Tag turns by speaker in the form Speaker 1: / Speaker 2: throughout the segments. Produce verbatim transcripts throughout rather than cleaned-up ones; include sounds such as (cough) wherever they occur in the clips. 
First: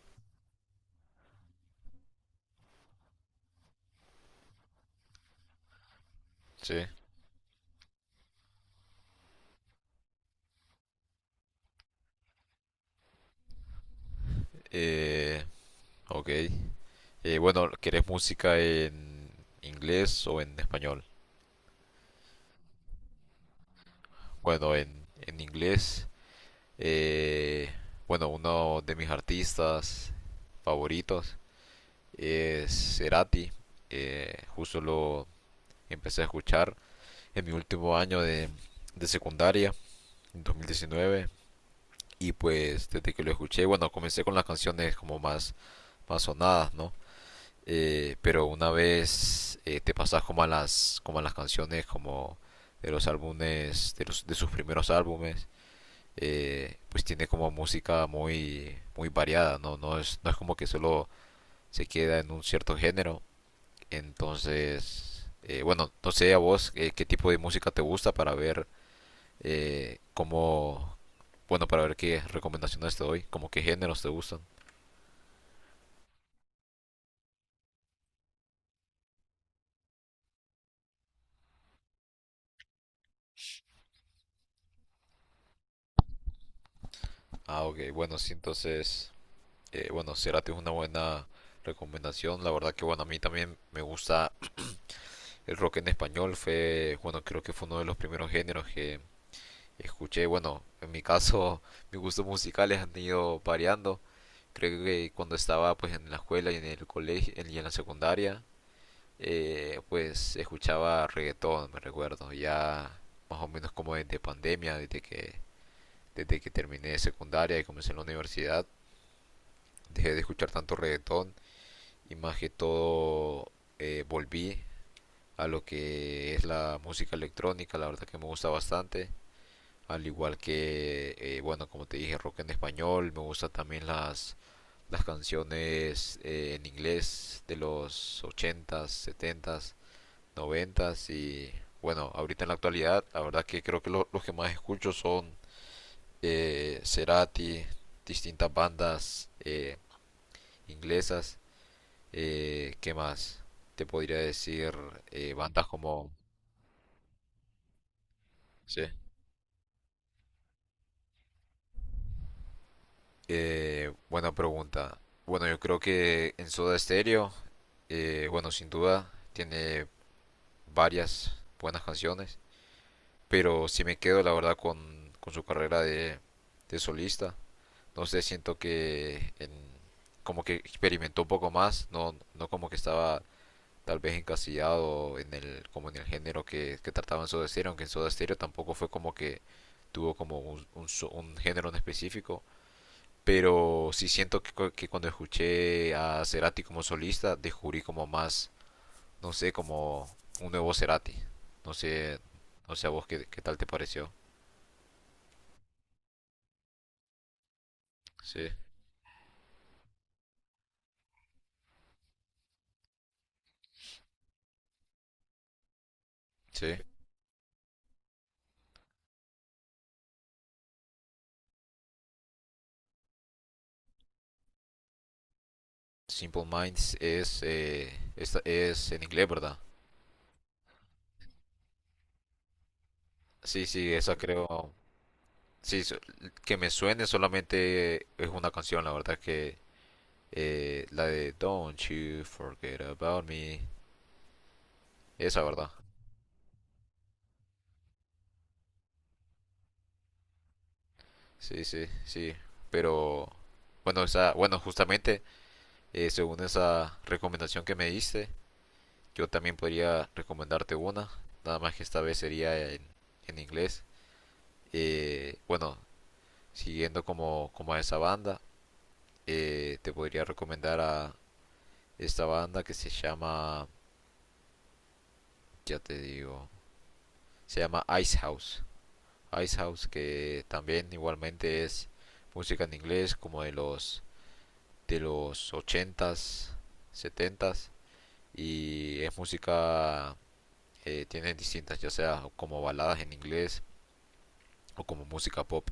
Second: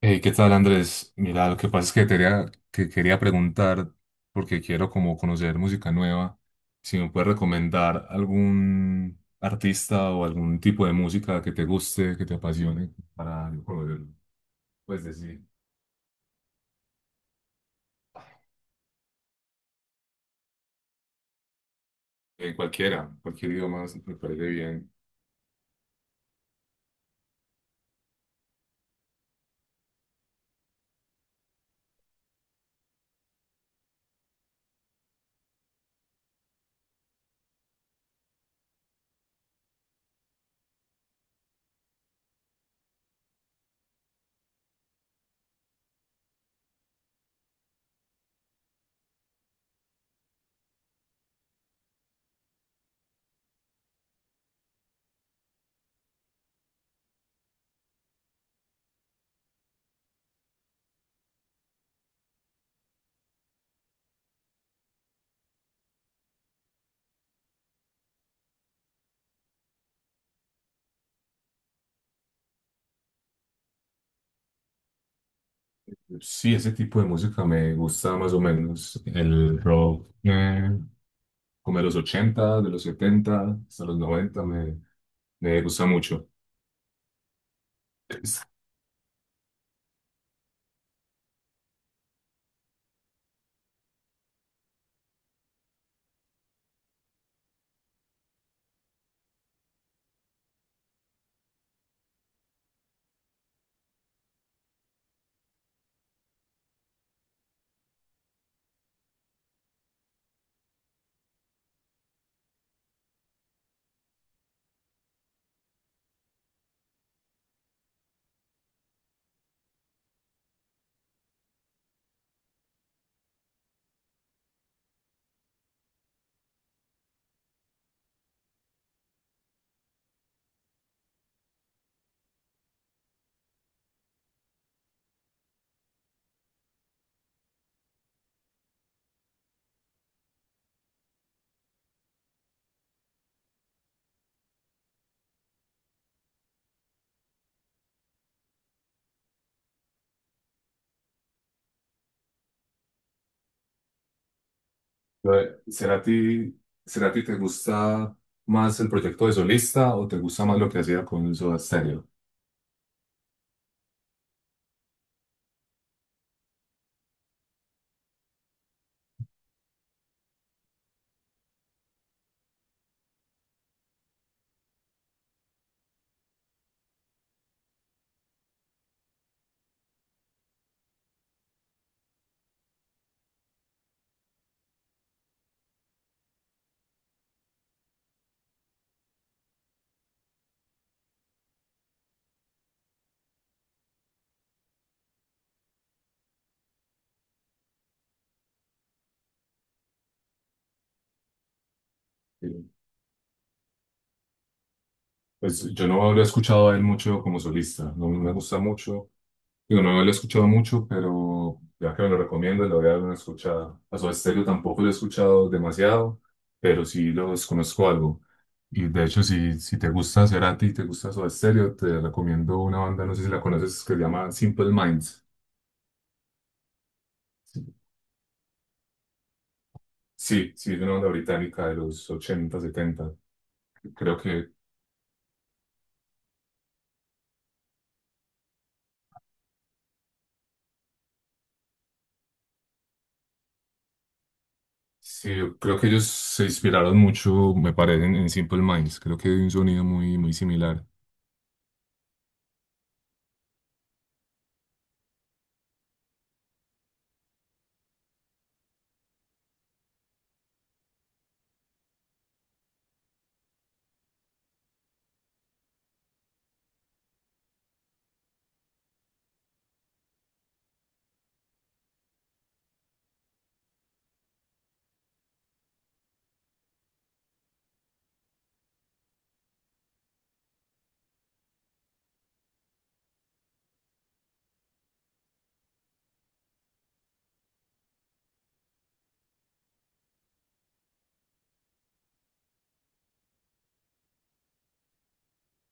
Speaker 1: Hey, ¿qué tal, Andrés? Mira, lo que pasa es que, quería, que quería preguntar, porque quiero como conocer música nueva,
Speaker 2: Sí.
Speaker 1: si me puedes recomendar algún artista o algún tipo de música que te guste, que te apasione, para yo conocerlo. Pues decir,
Speaker 2: Eh, ok. Eh, bueno, ¿querés música en inglés o en español?
Speaker 1: eh, cualquiera, cualquier idioma me parece
Speaker 2: Bueno,
Speaker 1: bien.
Speaker 2: en, en inglés, eh, bueno, uno de mis artistas favoritos es Cerati. Eh, justo lo empecé a escuchar en mi último año de, de secundaria, en dos mil diecinueve. Y pues desde que lo escuché, bueno, comencé con las canciones como más, más sonadas, ¿no? Eh, pero una vez eh, te pasas como a las como a las canciones como de los álbumes de, los, de sus primeros álbumes, eh, pues tiene como música muy muy variada. No no es no es como que solo se queda en un cierto género. Entonces, eh, bueno, no sé a vos, eh, qué tipo de música te gusta, para ver eh, cómo, bueno, para ver qué recomendaciones te doy, como qué géneros te gustan.
Speaker 1: Sí, ese tipo de música me gusta más o menos. El rock, eh, como de los ochenta, de los setenta, hasta los noventa me, me gusta mucho.
Speaker 2: Ah, ok, bueno, sí,
Speaker 1: (laughs)
Speaker 2: entonces, Eh, bueno, Cerati es una buena recomendación. La verdad que bueno, a mí también me gusta el rock en español. Fue, bueno, creo que fue uno de los primeros géneros que escuché. Bueno, en mi caso, (laughs) mis gustos musicales han ido variando. Creo que cuando estaba pues en la escuela y en el colegio y en la secundaria, eh, pues escuchaba reggaetón, me recuerdo. Ya más o menos como desde pandemia, desde que desde que terminé secundaria y comencé en la universidad, dejé de escuchar tanto reggaetón y más que todo, eh, volví a lo que es la música electrónica, la verdad que me gusta bastante, al igual que, eh, bueno, como te dije, rock en español. Me gusta también las, las canciones eh, en inglés de los ochentas, setentas, noventas. Y bueno, ahorita en la actualidad, la verdad que creo que lo- los que más escucho son eh, Cerati, distintas bandas eh, inglesas. Eh, ¿qué más? Te podría decir
Speaker 1: Lo
Speaker 2: eh,
Speaker 1: de-
Speaker 2: bandas como...
Speaker 1: Cerati, Cerati, ¿te gusta más
Speaker 2: Sí.
Speaker 1: el proyecto de solista o te gusta más lo que hacía con Soda Stereo?
Speaker 2: Eh, buena pregunta. Bueno, yo creo que en Soda Stereo, eh, bueno, sin duda, tiene varias buenas canciones, pero si me quedo, la verdad, con, con su carrera de, de solista, no sé, siento que en- como que experimentó un poco más. No, no como que estaba tal vez encasillado en el, como en el género que, que trataba en Soda Stereo, aunque en Soda Stereo tampoco fue como que tuvo como un, un, so, un género en específico. Pero sí siento que, que cuando escuché a Cerati como solista, descubrí como más, no sé, como un nuevo Cerati. No sé,
Speaker 1: Eh,
Speaker 2: no sé a vos qué, qué tal te pareció.
Speaker 1: Pues yo no lo he escuchado a él mucho como solista, no me
Speaker 2: Sí,
Speaker 1: gusta mucho. Digo, no lo he escuchado mucho, pero ya que me lo recomiendo, le voy a dar una escuchada. A Soda Stereo tampoco lo he escuchado demasiado,
Speaker 2: sí.
Speaker 1: pero sí los conozco algo. Y de hecho, si, si te gusta Cerati y te gusta Soda Stereo, te recomiendo una banda, no sé si la conoces, que se llama Simple Minds.
Speaker 2: Simple Minds es, eh, es, es en inglés, ¿verdad?
Speaker 1: Sí, sí, es una banda británica de los ochenta setenta.
Speaker 2: Sí, sí, esa
Speaker 1: Creo que,
Speaker 2: creo. Sí, so- que me suene solamente es una canción, la verdad que eh, la de Don't You Forget About Me,
Speaker 1: sí,
Speaker 2: esa,
Speaker 1: yo
Speaker 2: ¿verdad?
Speaker 1: creo que ellos se inspiraron mucho, me parece, en, en Simple Minds. Creo que hay un sonido muy, muy similar.
Speaker 2: Sí, sí, sí. Pero bueno, esa, bueno, justamente eh, según esa recomendación que me diste, yo también podría recomendarte una, nada más que esta vez sería en, en inglés. Eh, bueno, siguiendo como, como a esa banda, eh, te podría recomendar a esta banda que se llama, ya te digo, se llama Ice House. Ice House, que también igualmente es música en inglés como de los de los ochentas, setentas, y es música. Eh, tiene distintas, ya sea como baladas en inglés o como música pop,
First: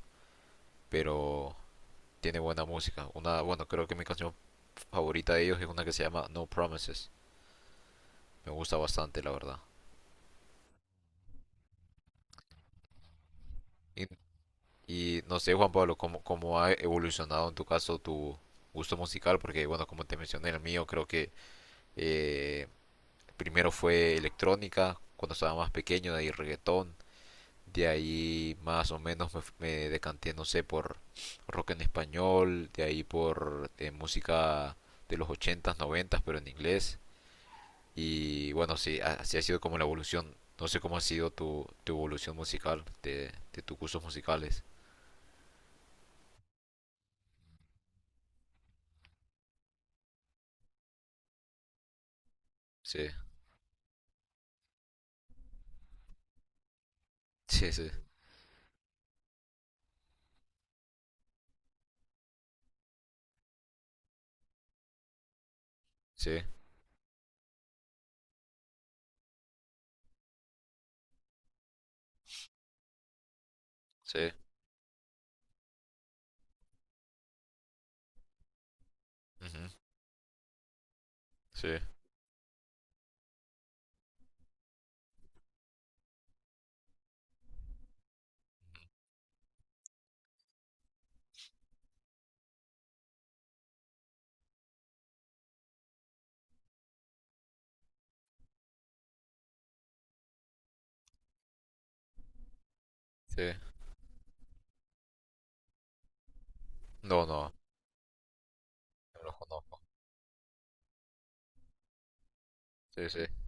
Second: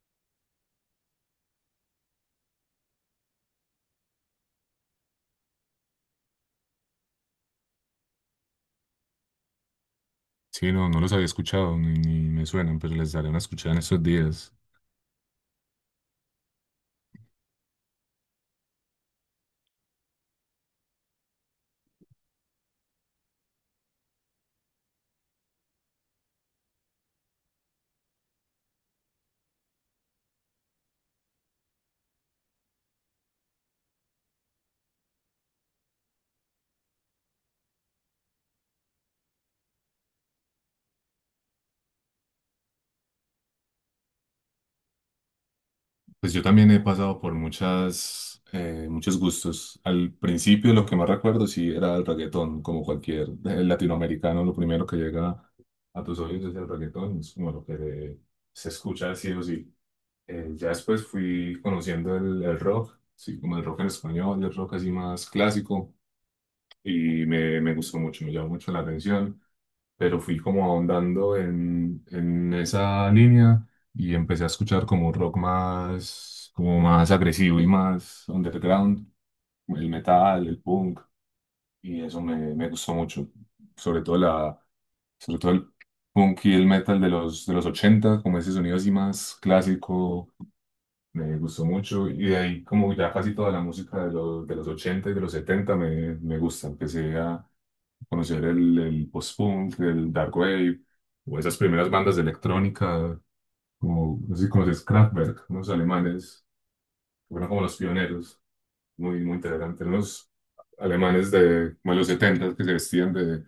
Speaker 2: pero tiene buena música. Una, bueno, creo que mi canción favorita de ellos es una que se llama No Promises. Me gusta bastante, la verdad.
Speaker 1: Sí, no, no los había escuchado, ni, ni me suenan, pero les daré una escuchada en estos
Speaker 2: Y,
Speaker 1: días.
Speaker 2: y no sé, Juan Pablo, ¿cómo, ¿cómo ha evolucionado en tu caso tu gusto musical? Porque, bueno, como te mencioné, el mío creo que eh, primero fue electrónica, cuando estaba más pequeño, de ahí reggaetón, de ahí más o menos me, me decanté, no sé, por rock en español, de ahí por eh, música de los ochentas, noventas, pero en inglés. Y bueno, sí, a- así ha sido como la evolución. No sé cómo ha sido tu, tu evolución musical, de, de tus cursos musicales.
Speaker 1: Pues yo también he pasado por muchas, eh, muchos gustos. Al principio lo que más recuerdo sí era el reggaetón, como
Speaker 2: Sí,
Speaker 1: cualquier eh, latinoamericano, lo primero que llega a tus oídos es el reggaetón, es como lo
Speaker 2: sí, sí,
Speaker 1: que se escucha sí o sí. Eh, ya después fui conociendo el, el rock, sí, como el rock en español, el rock así más clásico,
Speaker 2: sí,
Speaker 1: y me, me gustó mucho, me llamó mucho la atención, pero fui como ahondando en, en esa línea y
Speaker 2: sí,
Speaker 1: empecé a escuchar como un rock más, como más agresivo y más underground,
Speaker 2: ujú,
Speaker 1: el metal, el punk,
Speaker 2: sí,
Speaker 1: y eso me, me gustó mucho, sobre todo la, sobre todo el punk y el metal de los, de los ochenta como ese sonido así más clásico me gustó mucho y de ahí como ya casi toda la música de los, de los ochenta y de los setenta me, me gusta. Empecé a conocer el, el post-punk, el dark wave o esas primeras bandas de electrónica,
Speaker 2: sí.
Speaker 1: como no sé si conoces Kraftwerk, unos alemanes,
Speaker 2: No,
Speaker 1: que fueron
Speaker 2: no,
Speaker 1: como los pioneros, muy,
Speaker 2: no
Speaker 1: muy
Speaker 2: los conozco.
Speaker 1: interesantes, unos alemanes de, como de los setenta que se
Speaker 2: Sí,
Speaker 1: vestían
Speaker 2: sí.
Speaker 1: de,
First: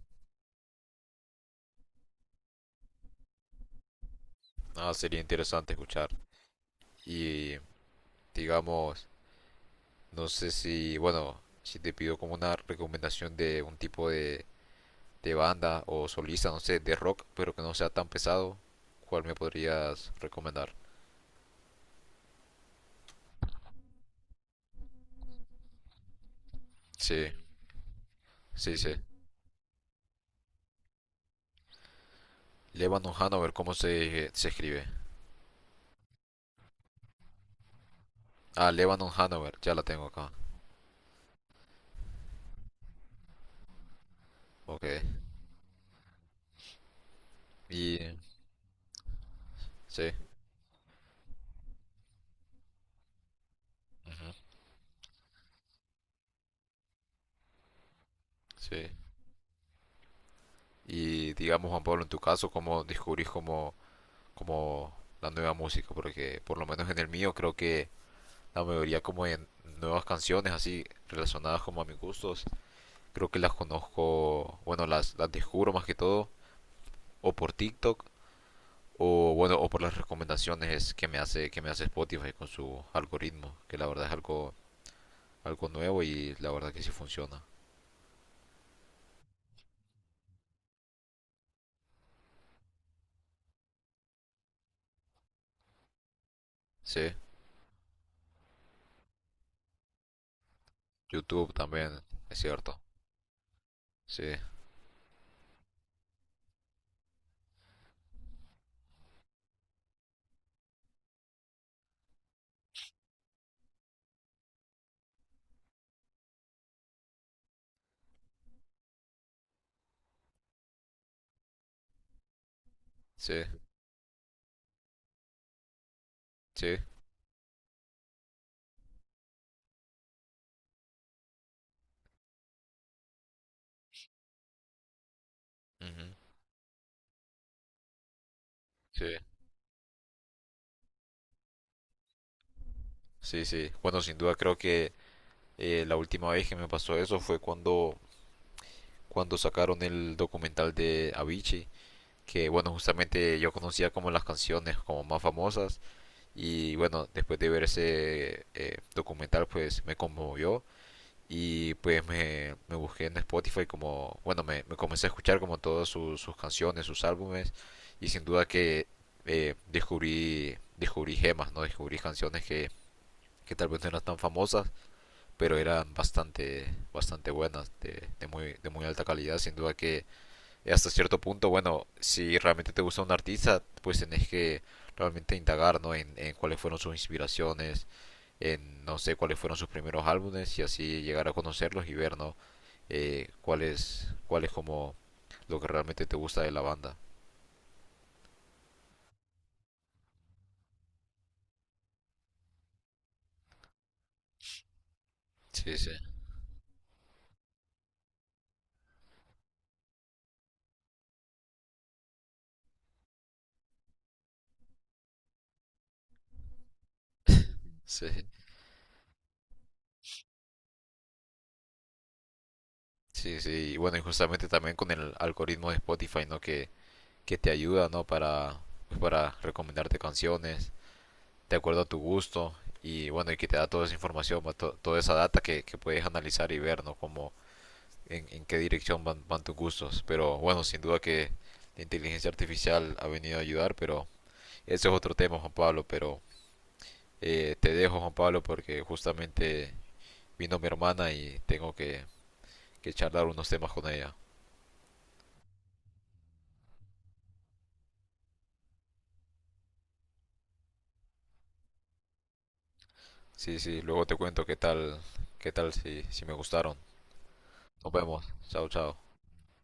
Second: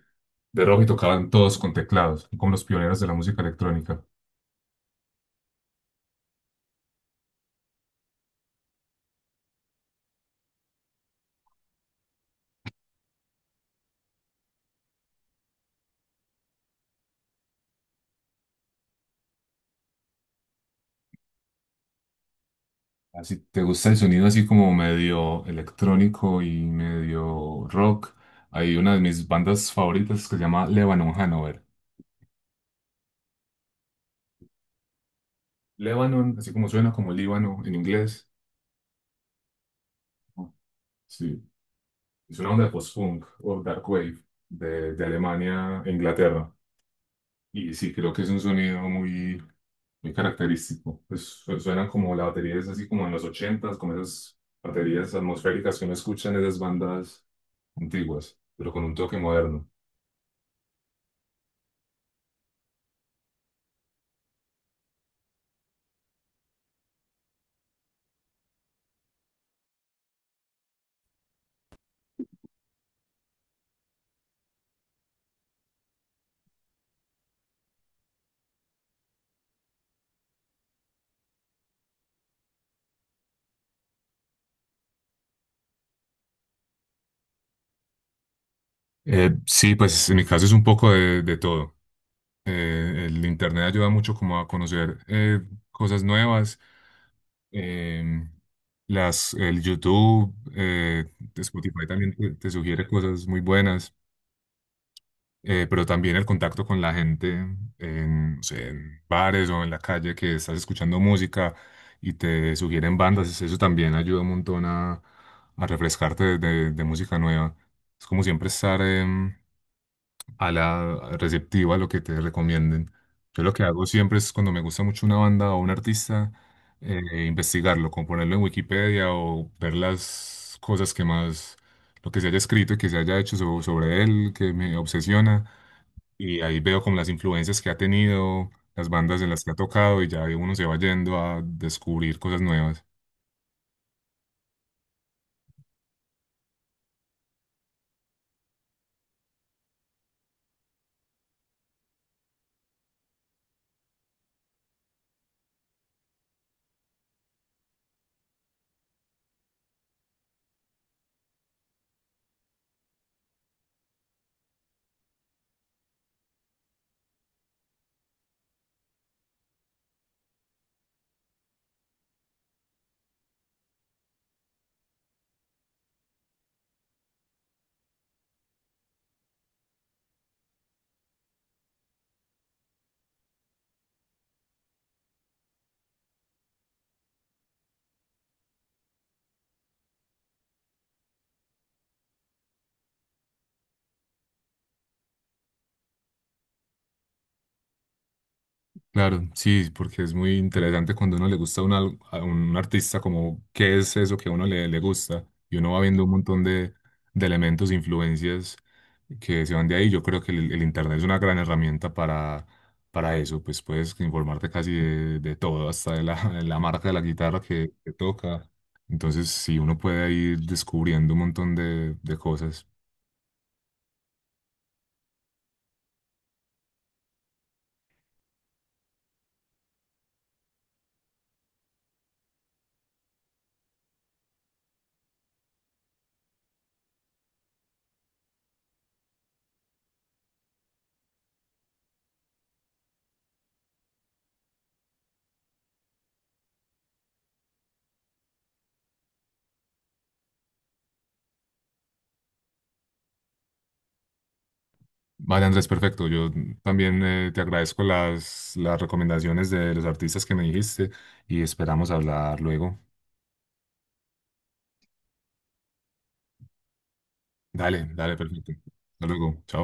Speaker 1: de rojo y tocaban todos con teclados, como los pioneros de la música electrónica.
Speaker 2: Ah, sería interesante escuchar. Y digamos... No sé si, bueno, si te pido como una recomendación de un tipo de, de banda o solista, no sé, de rock, pero que no sea tan pesado, ¿cuál me podrías recomendar?
Speaker 1: Si te gusta el sonido así como medio electrónico y
Speaker 2: Sí,
Speaker 1: medio rock, hay
Speaker 2: sí,
Speaker 1: una
Speaker 2: sí.
Speaker 1: de mis bandas favoritas que se llama Lebanon Hanover.
Speaker 2: Lebanon Hanover, ¿cómo se, se escribe?
Speaker 1: Lebanon, así como suena como Líbano en inglés.
Speaker 2: Ah, Lebanon Hanover, ya la tengo acá.
Speaker 1: Sí, es una onda de post-punk o dark wave
Speaker 2: Ok.
Speaker 1: de, de Alemania e Inglaterra. Y sí,
Speaker 2: Y,
Speaker 1: creo que es un sonido muy,
Speaker 2: sí,
Speaker 1: muy característico. Pues su- suenan como la batería es así como en los ochentas, como esas
Speaker 2: ujú,
Speaker 1: baterías atmosféricas que uno escucha en esas bandas antiguas, pero con
Speaker 2: sí.
Speaker 1: un toque moderno.
Speaker 2: Y digamos, Juan Pablo, en tu caso, ¿cómo descubrís como, como la nueva música? Porque por lo menos en el mío creo que la mayoría como en nuevas canciones así relacionadas como a mis gustos. Creo que las conozco, bueno, las, las descubro más que todo o por TikTok o bueno, o por las recomendaciones que me hace que me hace Spotify con su algoritmo, que la verdad es algo algo nuevo y la verdad que sí funciona.
Speaker 1: Eh, sí, pues en mi caso es un poco de, de todo. Eh, el internet ayuda mucho como a conocer eh, cosas nuevas.
Speaker 2: Sí,
Speaker 1: em, las, el YouTube, eh,
Speaker 2: YouTube
Speaker 1: Spotify
Speaker 2: también,
Speaker 1: también te,
Speaker 2: es
Speaker 1: te
Speaker 2: cierto.
Speaker 1: sugiere cosas muy buenas,
Speaker 2: Sí,
Speaker 1: eh, pero también el contacto con la gente en, no sé, en bares o en la calle que estás escuchando música y te sugieren bandas, eso también ayuda un montón a, a refrescarte de, de- de música nueva. Es como siempre estar em, a la receptiva, a lo que te recomienden.
Speaker 2: sí,
Speaker 1: Yo lo que hago siempre es cuando me gusta mucho una banda o un artista,
Speaker 2: sí.
Speaker 1: eh, investigarlo, como ponerlo en Wikipedia o ver las cosas que más, lo que se haya escrito y que se haya hecho so- sobre él, que me obsesiona.
Speaker 2: Ujú,
Speaker 1: Y ahí veo como las influencias que ha tenido, las
Speaker 2: sí,
Speaker 1: bandas en las que ha tocado y ya uno se va yendo a descubrir cosas nuevas.
Speaker 2: sí, sí. Bueno, sin duda creo que eh, la última vez que me pasó eso fue cuando cuando sacaron el documental de Avicii, que bueno, justamente yo conocía como las canciones como más famosas, y bueno, después de ver ese eh, documental, pues me conmovió y pues me, me busqué en Spotify como, bueno, me, me comencé a escuchar como todas sus, sus canciones, sus álbumes. Y sin duda que eh, descubrí, descubrí gemas, ¿no? Descubrí canciones que, que tal vez no eran tan famosas, pero eran bastante, bastante buenas, de, de muy, de muy alta calidad, sin duda que. Y hasta cierto punto, bueno, si realmente te gusta un artista, pues tenés que realmente indagar, ¿no? En, en cuáles fueron sus inspiraciones, en no sé cuáles fueron sus primeros álbumes, y así llegar a conocerlos y ver, ¿no? Eh, ¿cuál es, cuál es como lo que realmente te gusta de la banda?
Speaker 1: Claro, sí, porque es muy interesante cuando a uno le gusta una- a un artista, como qué es eso que a uno le, le gusta, y uno
Speaker 2: Sí,
Speaker 1: va
Speaker 2: sí,
Speaker 1: viendo un montón de, de elementos, influencias que se van de ahí. Yo creo que el, el Internet es una gran herramienta para, para eso, pues puedes informarte casi de, de todo, hasta de la, de la marca de la guitarra que, que
Speaker 2: sí,
Speaker 1: toca. Entonces, sí, uno puede ir descubriendo un montón de, de cosas.
Speaker 2: sí, sí. Y bueno, y justamente también con el algoritmo de Spotify, ¿no? Que, que te ayuda, ¿no? Para, pues, para recomendarte canciones de acuerdo a tu gusto, y bueno, y que te da toda esa información, va, to- toda esa data que, que puedes analizar y ver, ¿no? Como en, en qué dirección van, van tus gustos. Pero bueno, sin duda que la inteligencia artificial ha venido a ayudar, pero ese es otro tema, Juan Pablo. Pero eh, te dejo, Juan Pablo, porque justamente vino mi hermana y tengo que, que charlar unos temas con ella.
Speaker 1: Vale, Andrés, perfecto. Yo también eh, te agradezco las, las recomendaciones de los artistas que me dijiste y esperamos hablar luego.
Speaker 2: Sí, sí, luego te cuento qué tal, qué tal si, si me gustaron.
Speaker 1: Dale,
Speaker 2: Nos
Speaker 1: dale,
Speaker 2: vemos.
Speaker 1: perfecto.
Speaker 2: Chao, chao.
Speaker 1: Hasta luego. Chao.